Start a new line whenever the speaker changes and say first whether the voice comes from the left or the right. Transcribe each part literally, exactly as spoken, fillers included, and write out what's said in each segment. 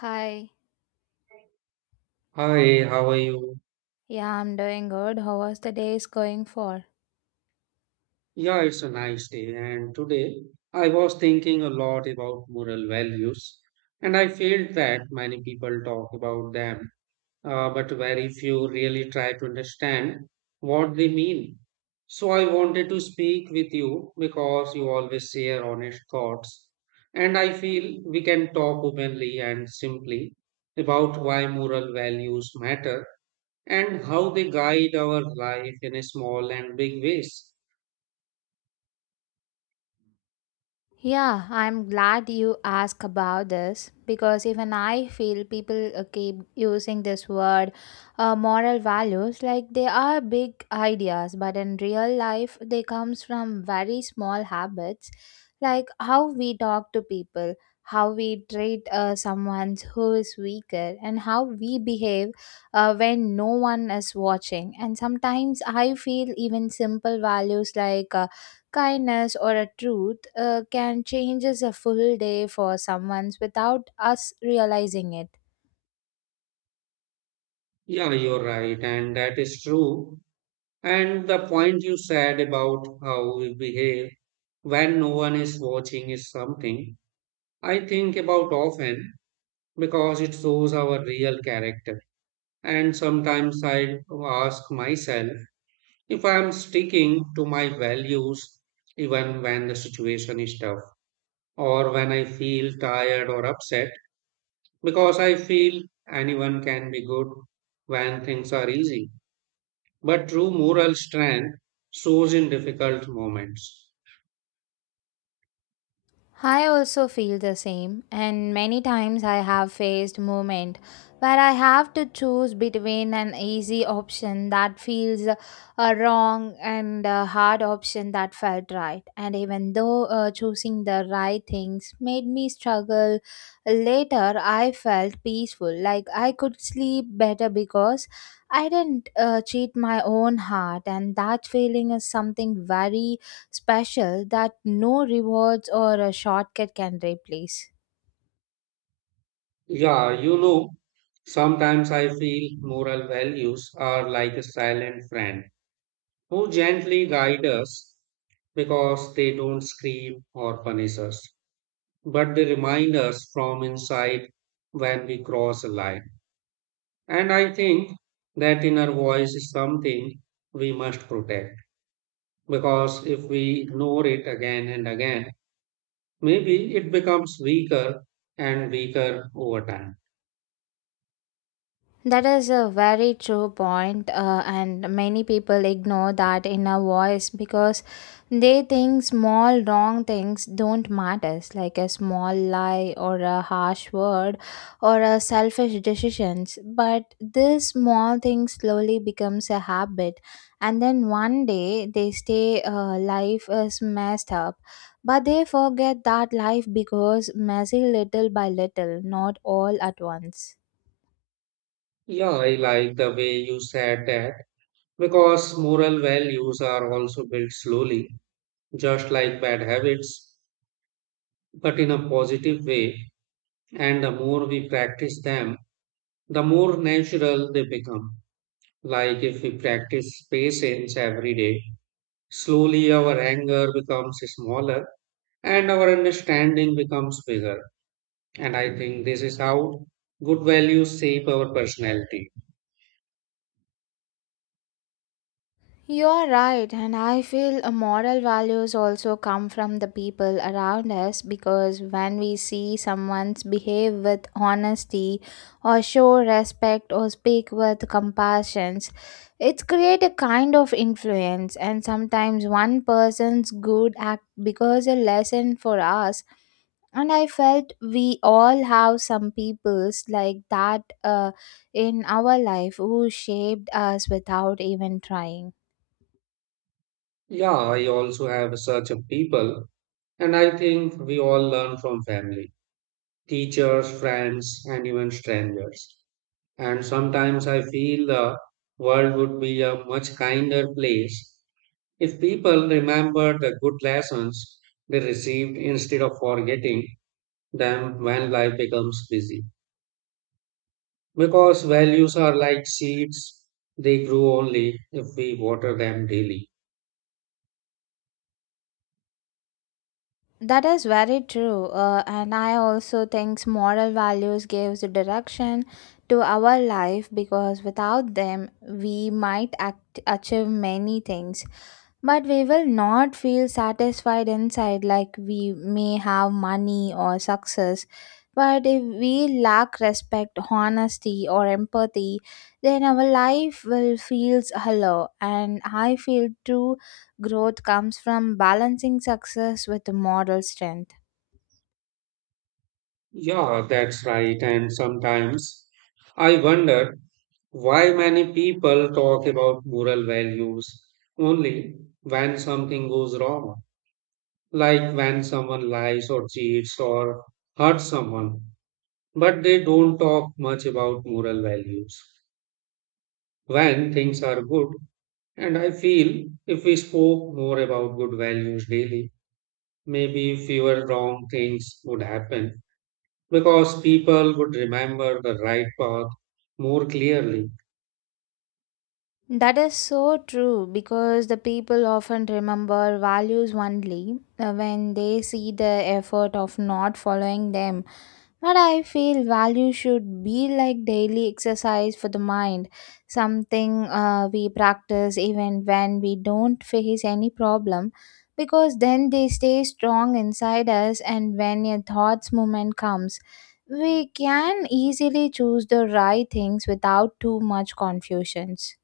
left: Hi.
right: Hi, how are you?
left: Yeah, I'm doing good. How was the day is going for?
right: Yeah, it's a nice day. And today I was thinking a lot about moral values, and I felt that many people talk about them, uh, but very few really try to understand what they mean. So I wanted to speak with you because you always share honest thoughts, and I feel we can talk openly and simply about why moral values matter and how they guide our life in a small and big ways.
left: Yeah, I'm glad you asked about this because even I feel people uh, keep using this word uh, moral values like they are big ideas, but in real life they comes from very small habits like how we talk to people, how we treat uh, someone who is weaker and how we behave uh, when no one is watching. And sometimes I feel even simple values like uh, kindness or a truth uh, can change a full day for someone without us realizing it.
right: Yeah, you're right, and that is true. And the point you said about how we behave when no one is watching is something I think about often because it shows our real character. And sometimes I ask myself if I am sticking to my values even when the situation is tough or when I feel tired or upset, because I feel anyone can be good when things are easy. But true moral strength shows in difficult moments.
left: I also feel the same, and many times I have faced moment where I have to choose between an easy option that feels uh, wrong and a hard option that felt right. And even though uh, choosing the right things made me struggle later, I felt peaceful, like I could sleep better because I didn't uh, cheat my own heart, and that feeling is something very special that no rewards or a shortcut can replace.
right: Yeah, you know, sometimes I feel moral values are like a silent friend who gently guide us because they don't scream or punish us, but they remind us from inside when we cross a line. And I think that inner voice is something we must protect, because if we ignore it again and again, maybe it becomes weaker and weaker over time.
left: That is a very true point, uh, and many people ignore that inner voice because they think small wrong things don't matter, like a small lie or a harsh word or a selfish decisions. But this small thing slowly becomes a habit, and then one day they stay. Uh, life is messed up. But they forget that life because messy little by little, not all at once.
right: Yeah, I like the way you said that because moral values are also built slowly, just like bad habits, but in a positive way. And the more we practice them, the more natural they become. Like if we practice patience every day, slowly our anger becomes smaller and our understanding becomes bigger. And I think this is how good values shape our personality.
left: You're right, and I feel uh, moral values also come from the people around us because when we see someone's behave with honesty or show respect or speak with compassion, it create a kind of influence, and sometimes one person's good act becomes a lesson for us, and I felt we all have some peoples like that uh, in our life who shaped us without even trying.
right: Yeah, I also have such a people, and I think we all learn from family, teachers, friends, and even strangers. And sometimes I feel the world would be a much kinder place if people remember the good lessons they received instead of forgetting them when life becomes busy. Because values are like seeds, they grow only if we water them daily.
left: That is very true, uh, and I also think moral values gives direction to our life because without them we might act, achieve many things. But we will not feel satisfied inside. Like we may have money or success, but if we lack respect honesty or empathy, then our life will feels hollow, and I feel true growth comes from balancing success with moral strength.
right: Yeah, that's right. And sometimes I wonder why many people talk about moral values only when something goes wrong, like when someone lies or cheats or hurts someone, but they don't talk much about moral values when things are good. And I feel if we spoke more about good values daily, maybe fewer wrong things would happen because people would remember the right path more clearly.
left: That is so true because the people often remember values only uh, when they see the effort of not following them. But I feel value should be like daily exercise for the mind, something uh, we practice even when we don't face any problem, because then they stay strong inside us, and when a thoughts movement comes, we can easily choose the right things without too much confusions.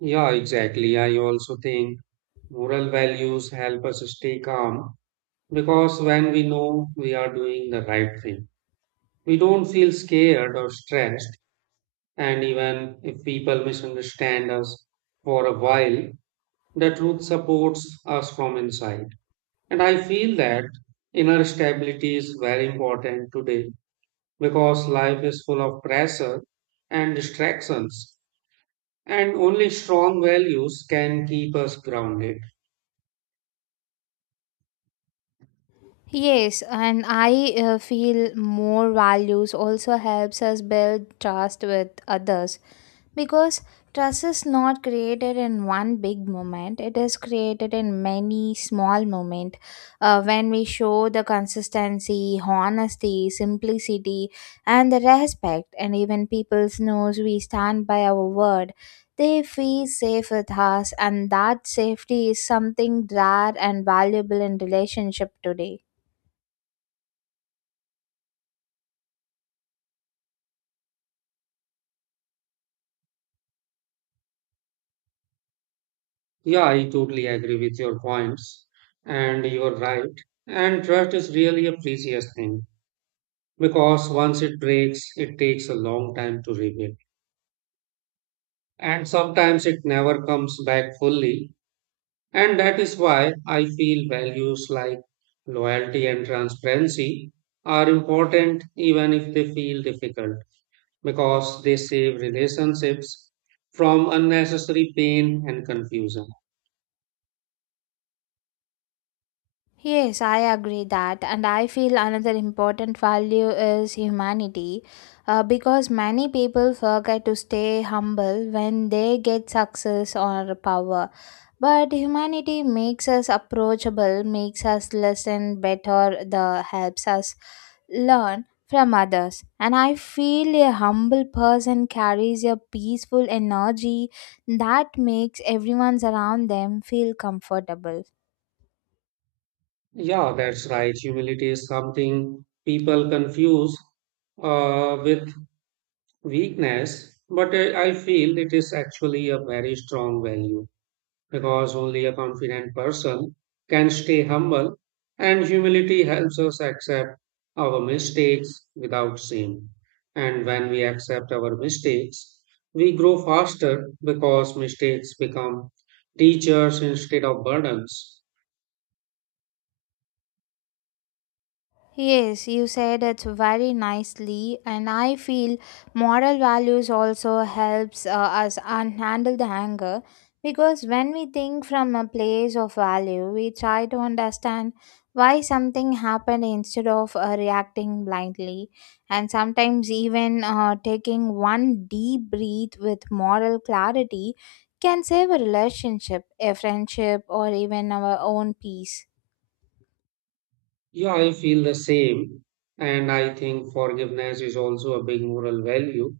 right: Yeah, exactly. I also think moral values help us stay calm because when we know we are doing the right thing, we don't feel scared or stressed. And even if people misunderstand us for a while, the truth supports us from inside. And I feel that inner stability is very important today because life is full of pressure and distractions, and only strong values can keep us grounded.
left: Yes, and I uh, feel more values also helps us build trust with others because trust is not created in one big moment. It is created in many small moments uh, when we show the consistency, honesty, simplicity, and the respect, and even people knows we stand by our word. They feel safe with us, and that safety is something rare and valuable in relationship today.
right: Yeah, I totally agree with your points, and you're right. And trust is really a precious thing because once it breaks, it takes a long time to rebuild, and sometimes it never comes back fully. And that is why I feel values like loyalty and transparency are important even if they feel difficult because they save relationships from unnecessary pain and confusion.
left: Yes, I agree that, and I feel another important value is humanity uh, because many people forget to stay humble when they get success or power. But humanity makes us approachable, makes us listen better, the helps us learn from others. And I feel a humble person carries a peaceful energy that makes everyone around them feel comfortable.
right: Yeah, that's right. Humility is something people confuse uh, with weakness, but uh, I feel it is actually a very strong value, because only a confident person can stay humble, and humility helps us accept our mistakes without shame. And when we accept our mistakes, we grow faster because mistakes become teachers instead of burdens.
left: Yes, you said it very nicely, and I feel moral values also helps uh, us un- handle the anger because when we think from a place of value, we try to understand why something happened instead of uh, reacting blindly, and sometimes even uh, taking one deep breath with moral clarity can save a relationship, a friendship, or even our own peace.
right: Yeah, I feel the same. And I think forgiveness is also a big moral value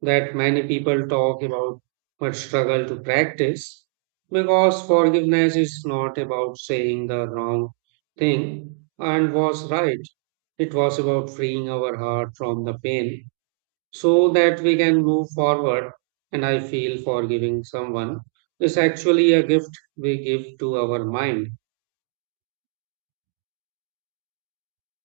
right: that many people talk about but struggle to practice because forgiveness is not about saying the wrong thing and was right. It was about freeing our heart from the pain so that we can move forward. And I feel forgiving someone is actually a gift we give to our mind.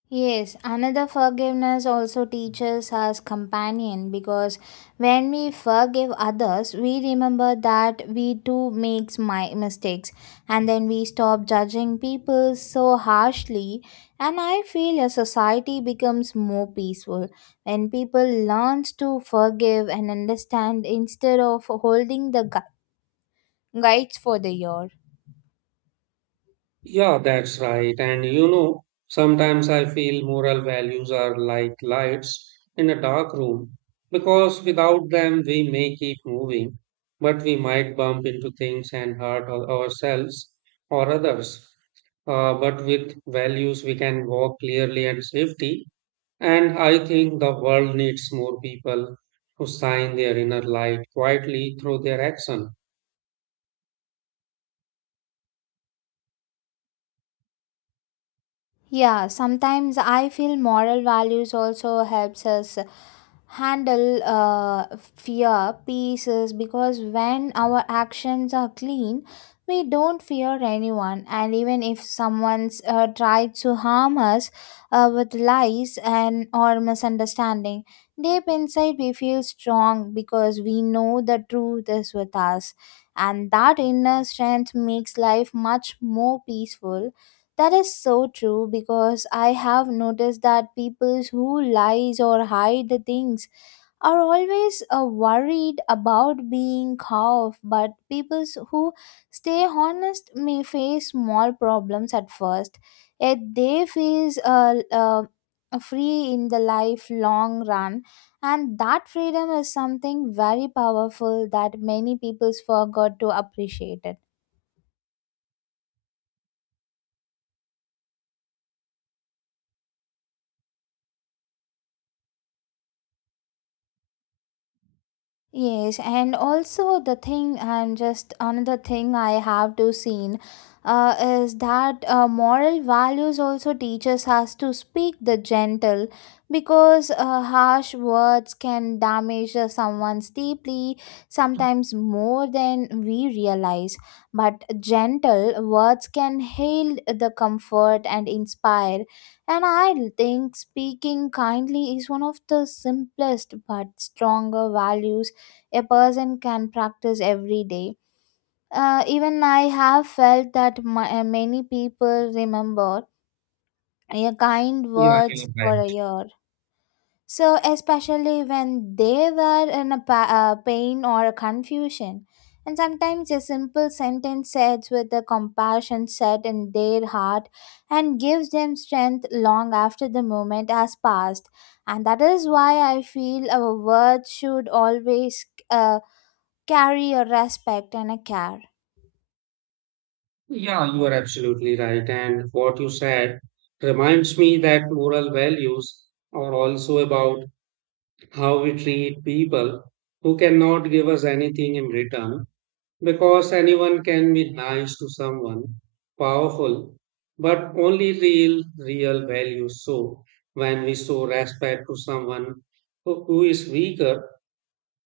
left: Yes, another forgiveness also teaches us companion because when we forgive others, we remember that we too makes my mistakes, and then we stop judging people so harshly, and I feel a society becomes more peaceful when people learns to forgive and understand instead of holding the gu- guides for the year.
right: Yeah, that's right. And you know, sometimes I feel moral values are like lights in a dark room because without them we may keep moving, but we might bump into things and hurt our- ourselves or others. Uh, but with values, we can walk clearly and safety. And I think the world needs more people who shine their inner light quietly through their action.
left: Yeah, sometimes I feel moral values also helps us handle uh, fear pieces because when our actions are clean, we don't fear anyone. And even if someone's uh, tried to harm us uh, with lies and or misunderstanding, deep inside we feel strong because we know the truth is with us. And that inner strength makes life much more peaceful. That is so true because I have noticed that people who lies or hide the things are always uh, worried about being caught, but people who stay honest may face small problems at first, yet they feel uh, uh, free in the lifelong run, and that freedom is something very powerful that many people forgot to appreciate it. Yes, and also the thing, and just another thing I have to seen uh, is that uh, moral values also teaches us to speak the gentle because uh, harsh words can damage uh, someone's deeply, sometimes more than we realize. But gentle words can heal the comfort and inspire. And I think speaking kindly is one of the simplest but stronger values a person can practice every day. Uh, even I have felt that my, uh, many people remember your kind
right: Yeah, you're
left: words for a
right: right.
left: year. So, especially when they were in a pa- uh, pain or a confusion. And sometimes a simple sentence said with the compassion set in their heart and gives them strength long after the moment has passed. And that is why I feel our words should always uh, carry a respect and a care.
right: Yeah, you are absolutely right. And what you said reminds me that moral values are also about how we treat people who cannot give us anything in return, because anyone can be nice to someone, powerful, but only real, real values. So when we show respect to someone who who is weaker,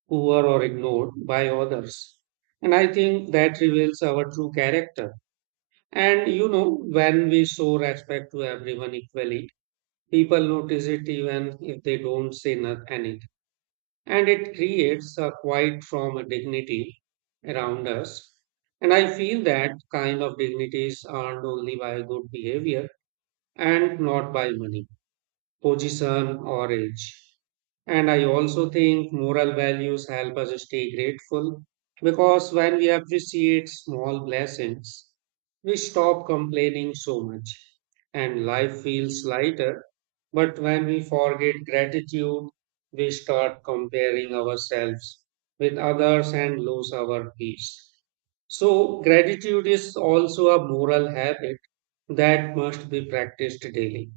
right: poor, or ignored by others, and I think that reveals our true character. And you know, when we show respect to everyone equally, people notice it even if they don't say not anything. And it creates a quiet form of dignity around us. And I feel that kind of dignity is earned only by good behavior and not by money, position, or age. And I also think moral values help us stay grateful because when we appreciate small blessings, we stop complaining so much and life feels lighter. But when we forget gratitude, we start comparing ourselves with others and lose our peace. So, gratitude is also a moral habit that must be practiced daily.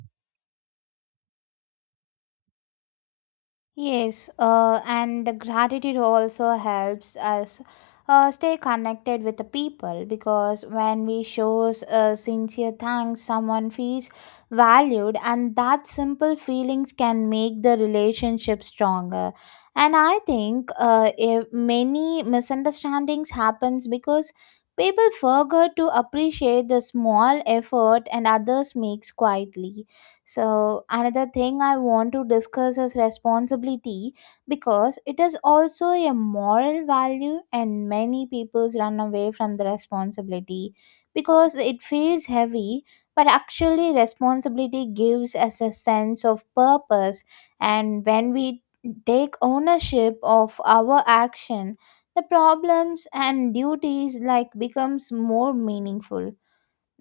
left: Yes, uh, and the gratitude also helps us uh, stay connected with the people because when we show uh, sincere thanks, someone feels valued, and that simple feelings can make the relationship stronger. And I think uh, if many misunderstandings happens because people forget to appreciate the small effort and others makes quietly. So, another thing I want to discuss is responsibility because it is also a moral value, and many people run away from the responsibility because it feels heavy. But actually, responsibility gives us a sense of purpose, and when we take ownership of our action, the problems and duties like becomes more meaningful.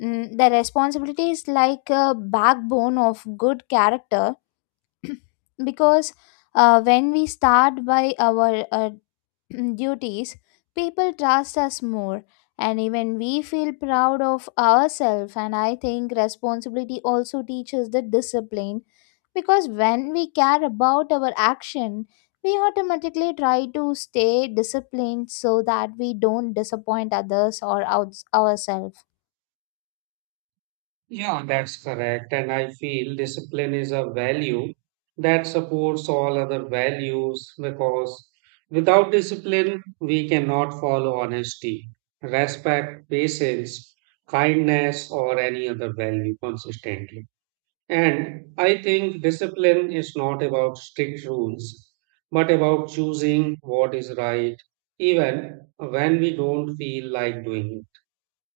left: Mm, the responsibility is like a backbone of good character because uh, when we start by our uh, duties, people trust us more, and even we feel proud of ourselves, and I think responsibility also teaches the discipline because when we care about our action, we automatically try to stay disciplined so that we don't disappoint others or outs- ourselves.
right: Yeah, that's correct. And I feel discipline is a value that supports all other values because without discipline, we cannot follow honesty, respect, patience, kindness, or any other value consistently. And I think discipline is not about strict rules, but about choosing what is right, even when we don't feel like doing it.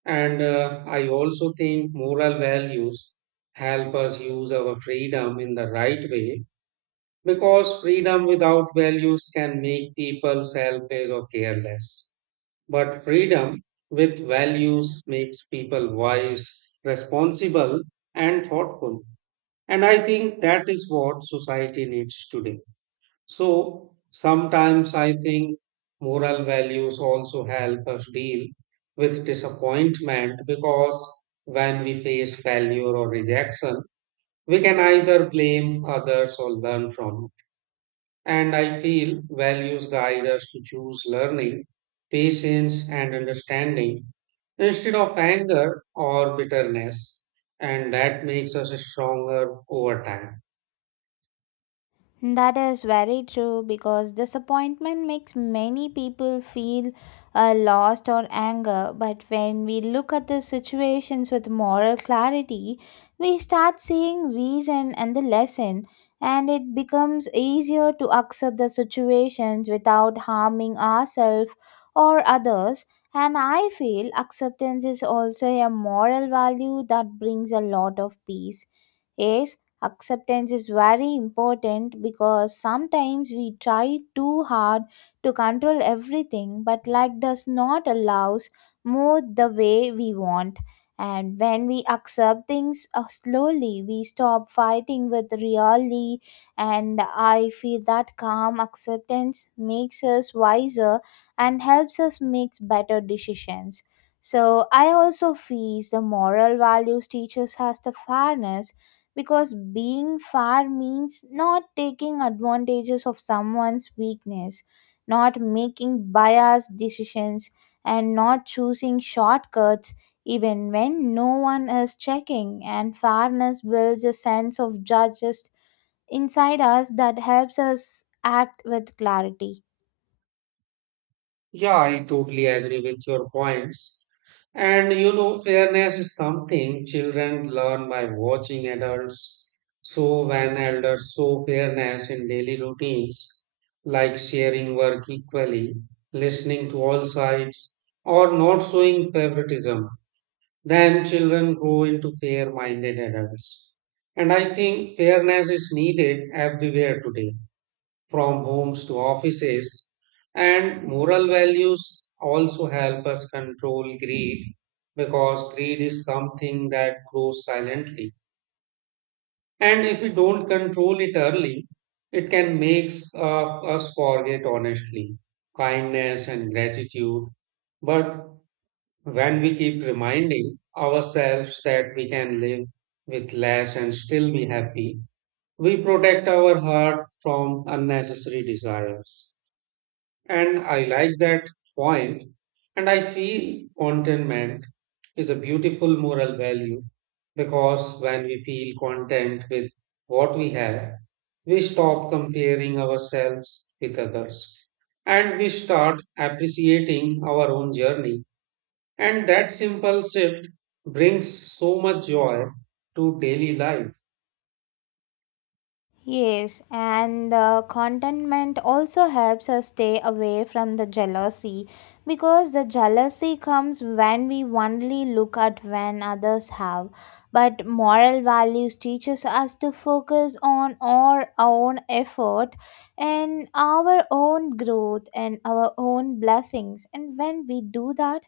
right: And uh, I also think moral values help us use our freedom in the right way because freedom without values can make people selfish or careless. But freedom with values makes people wise, responsible, and thoughtful. And I think that is what society needs today. So sometimes I think moral values also help us deal with disappointment because when we face failure or rejection, we can either blame others or learn from it. And I feel values guide us to choose learning, patience, and understanding instead of anger or bitterness. And that makes us stronger over time.
left: That is very true because disappointment makes many people feel uh, lost or anger. But when we look at the situations with moral clarity, we start seeing reason and the lesson, and it becomes easier to accept the situations without harming ourselves or others. And I feel acceptance is also a moral value that brings a lot of peace. Yes, acceptance is very important because sometimes we try too hard to control everything, but life does not allow us move the way we want. And when we accept things uh, slowly, we stop fighting with reality. And I feel that calm acceptance makes us wiser and helps us make better decisions. So I also feel the moral values teaches us the fairness because being fair means not taking advantages of someone's weakness, not making biased decisions, and not choosing shortcuts even when no one is checking, and fairness builds a sense of justice inside us that helps us act with clarity.
right: Yeah, I totally agree with your points. And you know, fairness is something children learn by watching adults. So, when elders show fairness in daily routines, like sharing work equally, listening to all sides, or not showing favoritism, then children grow into fair minded adults. And I think fairness is needed everywhere today, from homes to offices. And moral values also help us control greed because greed is something that grows silently. And if we don't control it early, it can make us forget honestly, kindness, and gratitude. But when we keep reminding ourselves that we can live with less and still be happy, we protect our heart from unnecessary desires. And I like that point. And I feel contentment is a beautiful moral value because when we feel content with what we have, we stop comparing ourselves with others and we start appreciating our own journey. And that simple shift brings so much joy to daily life.
left: Yes, and the contentment also helps us stay away from the jealousy because the jealousy comes when we only look at when others have. But moral values teaches us to focus on our own effort and our own growth and our own blessings. And when we do that,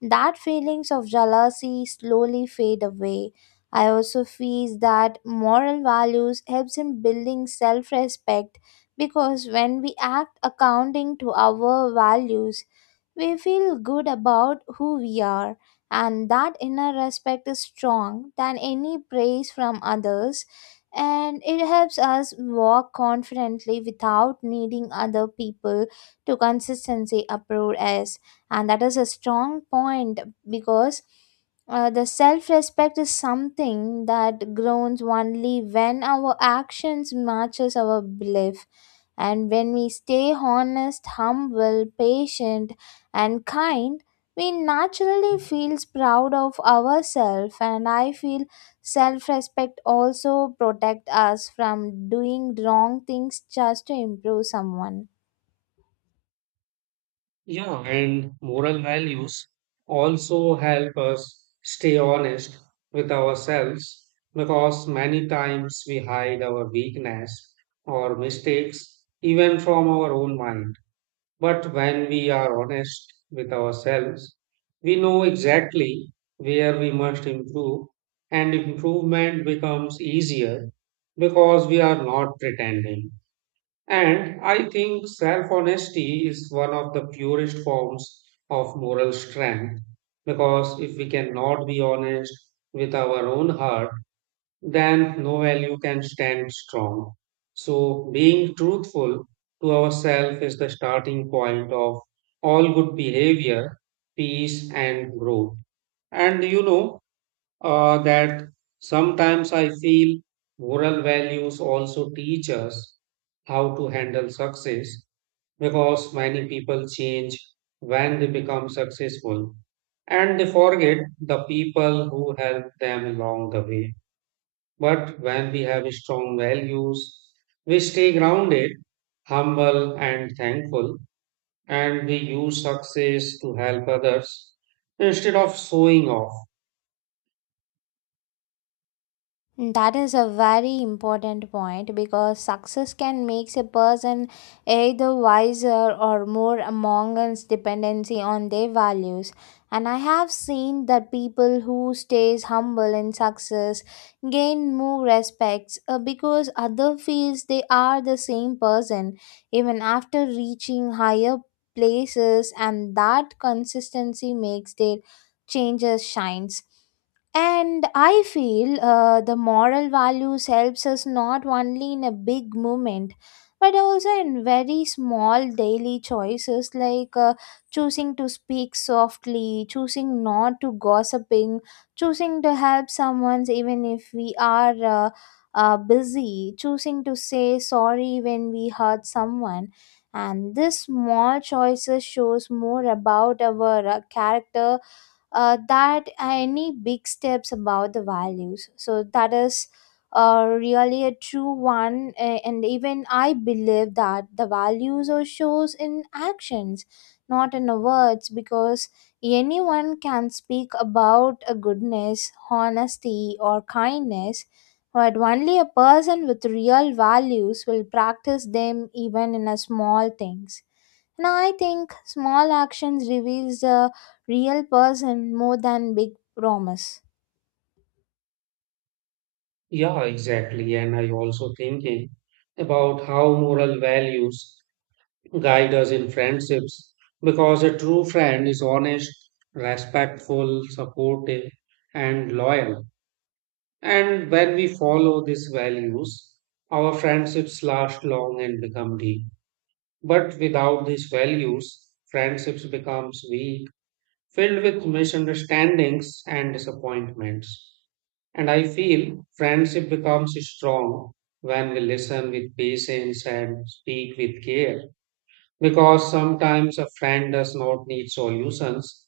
left: that feelings of jealousy slowly fade away. I also feel that moral values helps in building self-respect because when we act according to our values, we feel good about who we are, and that inner respect is strong than any praise from others, and it helps us walk confidently without needing other people to consistently approve us, and that is a strong point because uh, the self respect is something that grows only when our actions matches our belief, and when we stay honest humble patient and kind, we naturally feels proud of ourselves, and I feel self respect also protect us from doing wrong things just to improve someone.
right: Yeah, and moral values also help us stay honest with ourselves because many times we hide our weakness or mistakes even from our own mind. But when we are honest with ourselves, we know exactly where we must improve, and improvement becomes easier because we are not pretending. And I think self honesty is one of the purest forms of moral strength because if we cannot be honest with our own heart, then no value can stand strong. So, being truthful to ourselves is the starting point of all good behavior, peace, and growth. And you know, uh, that sometimes I feel moral values also teach us how to handle success because many people change when they become successful and they forget the people who helped them along the way. But when we have strong values, we stay grounded, humble, and thankful, and we use success to help others instead of showing off.
left: That is a very important point because success can make a person either wiser or more among us dependency on their values. And I have seen that people who stays humble in success gain more respects uh, because other feels they are the same person even after reaching higher places, and that consistency makes their changes shines, and I feel uh, the moral values helps us not only in a big movement, but also in very small daily choices like uh, choosing to speak softly, choosing not to gossiping, choosing to help someone even if we are uh, uh, busy, choosing to say sorry when we hurt someone. And this small choices shows more about our uh, character uh, that any big steps about the values, so that is uh, really a true one, a- and even I believe that the values are shows in actions, not in words, because anyone can speak about a goodness honesty or kindness, but only a person with real values will practice them even in a small things, and I think small actions reveals the real person more than big promise.
right: Yeah, exactly. And I also thinking about how moral values guide us in friendships because a true friend is honest, respectful, supportive, and loyal. And when we follow these values, our friendships last long and become deep. But without these values, friendships becomes weak, filled with misunderstandings and disappointments. And I feel friendship becomes strong when we listen with patience and speak with care. Because sometimes a friend does not need solutions,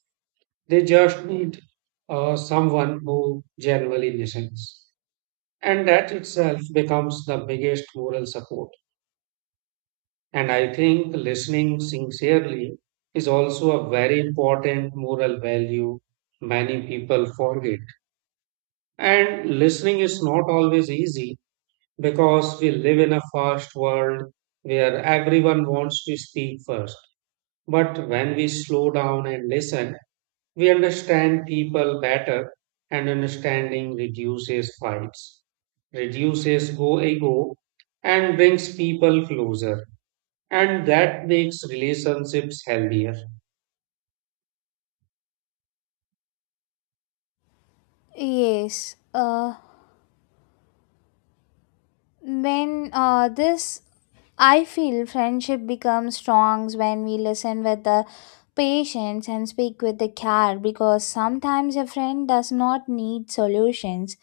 right: they just need uh, someone who genuinely listens. And that itself becomes the biggest moral support. And I think listening sincerely is also a very important moral value many people forget. And listening is not always easy because we live in a fast world where everyone wants to speak first. But when we slow down and listen, we understand people better, and understanding reduces fights, reduces go ego, and brings people closer. And that makes relationships healthier.
left: Yes. Uh, when uh, this, I feel friendship becomes strong when we listen with the patience and speak with the care because sometimes a friend does not need solutions.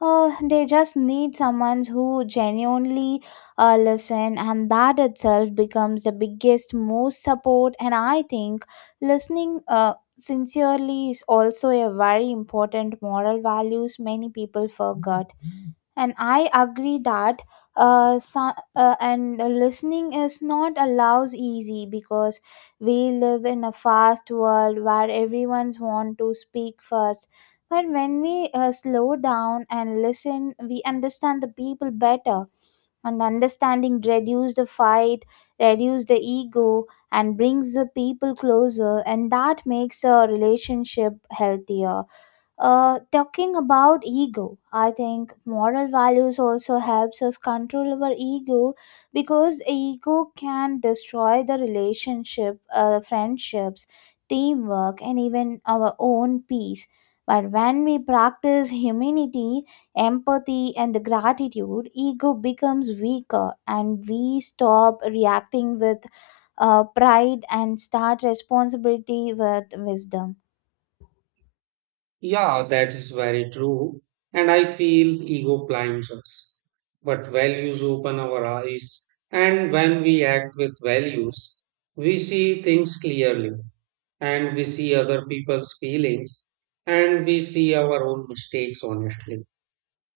left: Uh, they just need someone who genuinely uh, listen, and that itself becomes the biggest most support, and I think listening uh, sincerely is also a very important moral values many people forget, and I agree that uh, so, uh, and listening is not allows easy because we live in a fast world where everyone's want to speak first, but when we uh, slow down and listen, we understand the people better, and understanding reduce the fight, reduce the ego, and brings the people closer, and that makes a relationship healthier. Uh, talking about ego, I think moral values also helps us control our ego because ego can destroy the relationship, uh, friendships, teamwork, and even our own peace, but when we practice humility, empathy and gratitude, ego becomes weaker, and we stop reacting with uh, pride and start responsibility with wisdom.
right: Yeah, that is very true. And I feel ego blinds us. But values open our eyes. And when we act with values, we see things clearly. And we see other people's feelings. And we see our own mistakes honestly.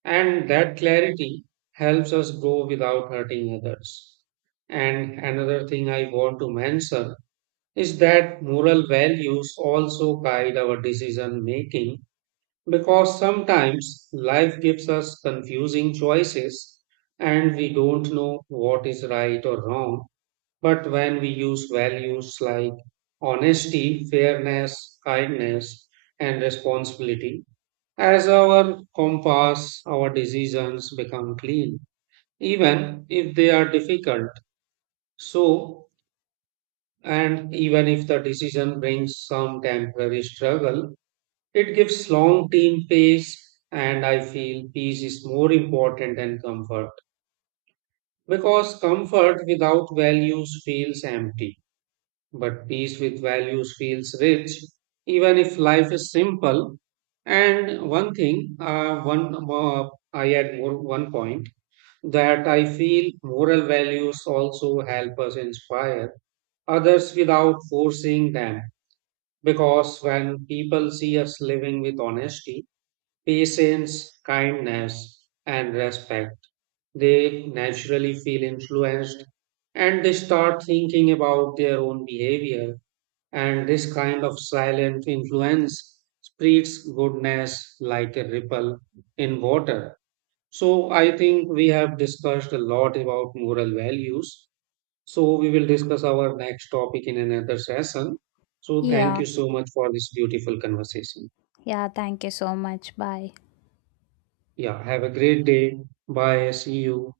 right: And that clarity helps us grow without hurting others. And another thing I want to mention is that moral values also guide our decision making because sometimes life gives us confusing choices and we don't know what is right or wrong. But when we use values like honesty, fairness, kindness, and responsibility as our compass, our decisions become clean, even if they are difficult. So, and even if the decision brings some temporary struggle, it gives long team pace, and I feel peace is more important than comfort because comfort without values feels empty, but peace with values feels rich, even if life is simple. And one thing, uh, one uh, I add more, one point that I feel moral values also help us inspire others without forcing them. Because when people see us living with honesty, patience, kindness, and respect, they naturally feel influenced and they start thinking about their own behavior. And this kind of silent influence spreads goodness like a ripple in water. So, I think we have discussed a lot about moral values. So, we will discuss our next topic in another session. So, thank
left: Yeah.
right: you so much for this beautiful conversation.
left: Yeah. Thank you so much. Bye.
right: Yeah, have a great day. Bye. See you.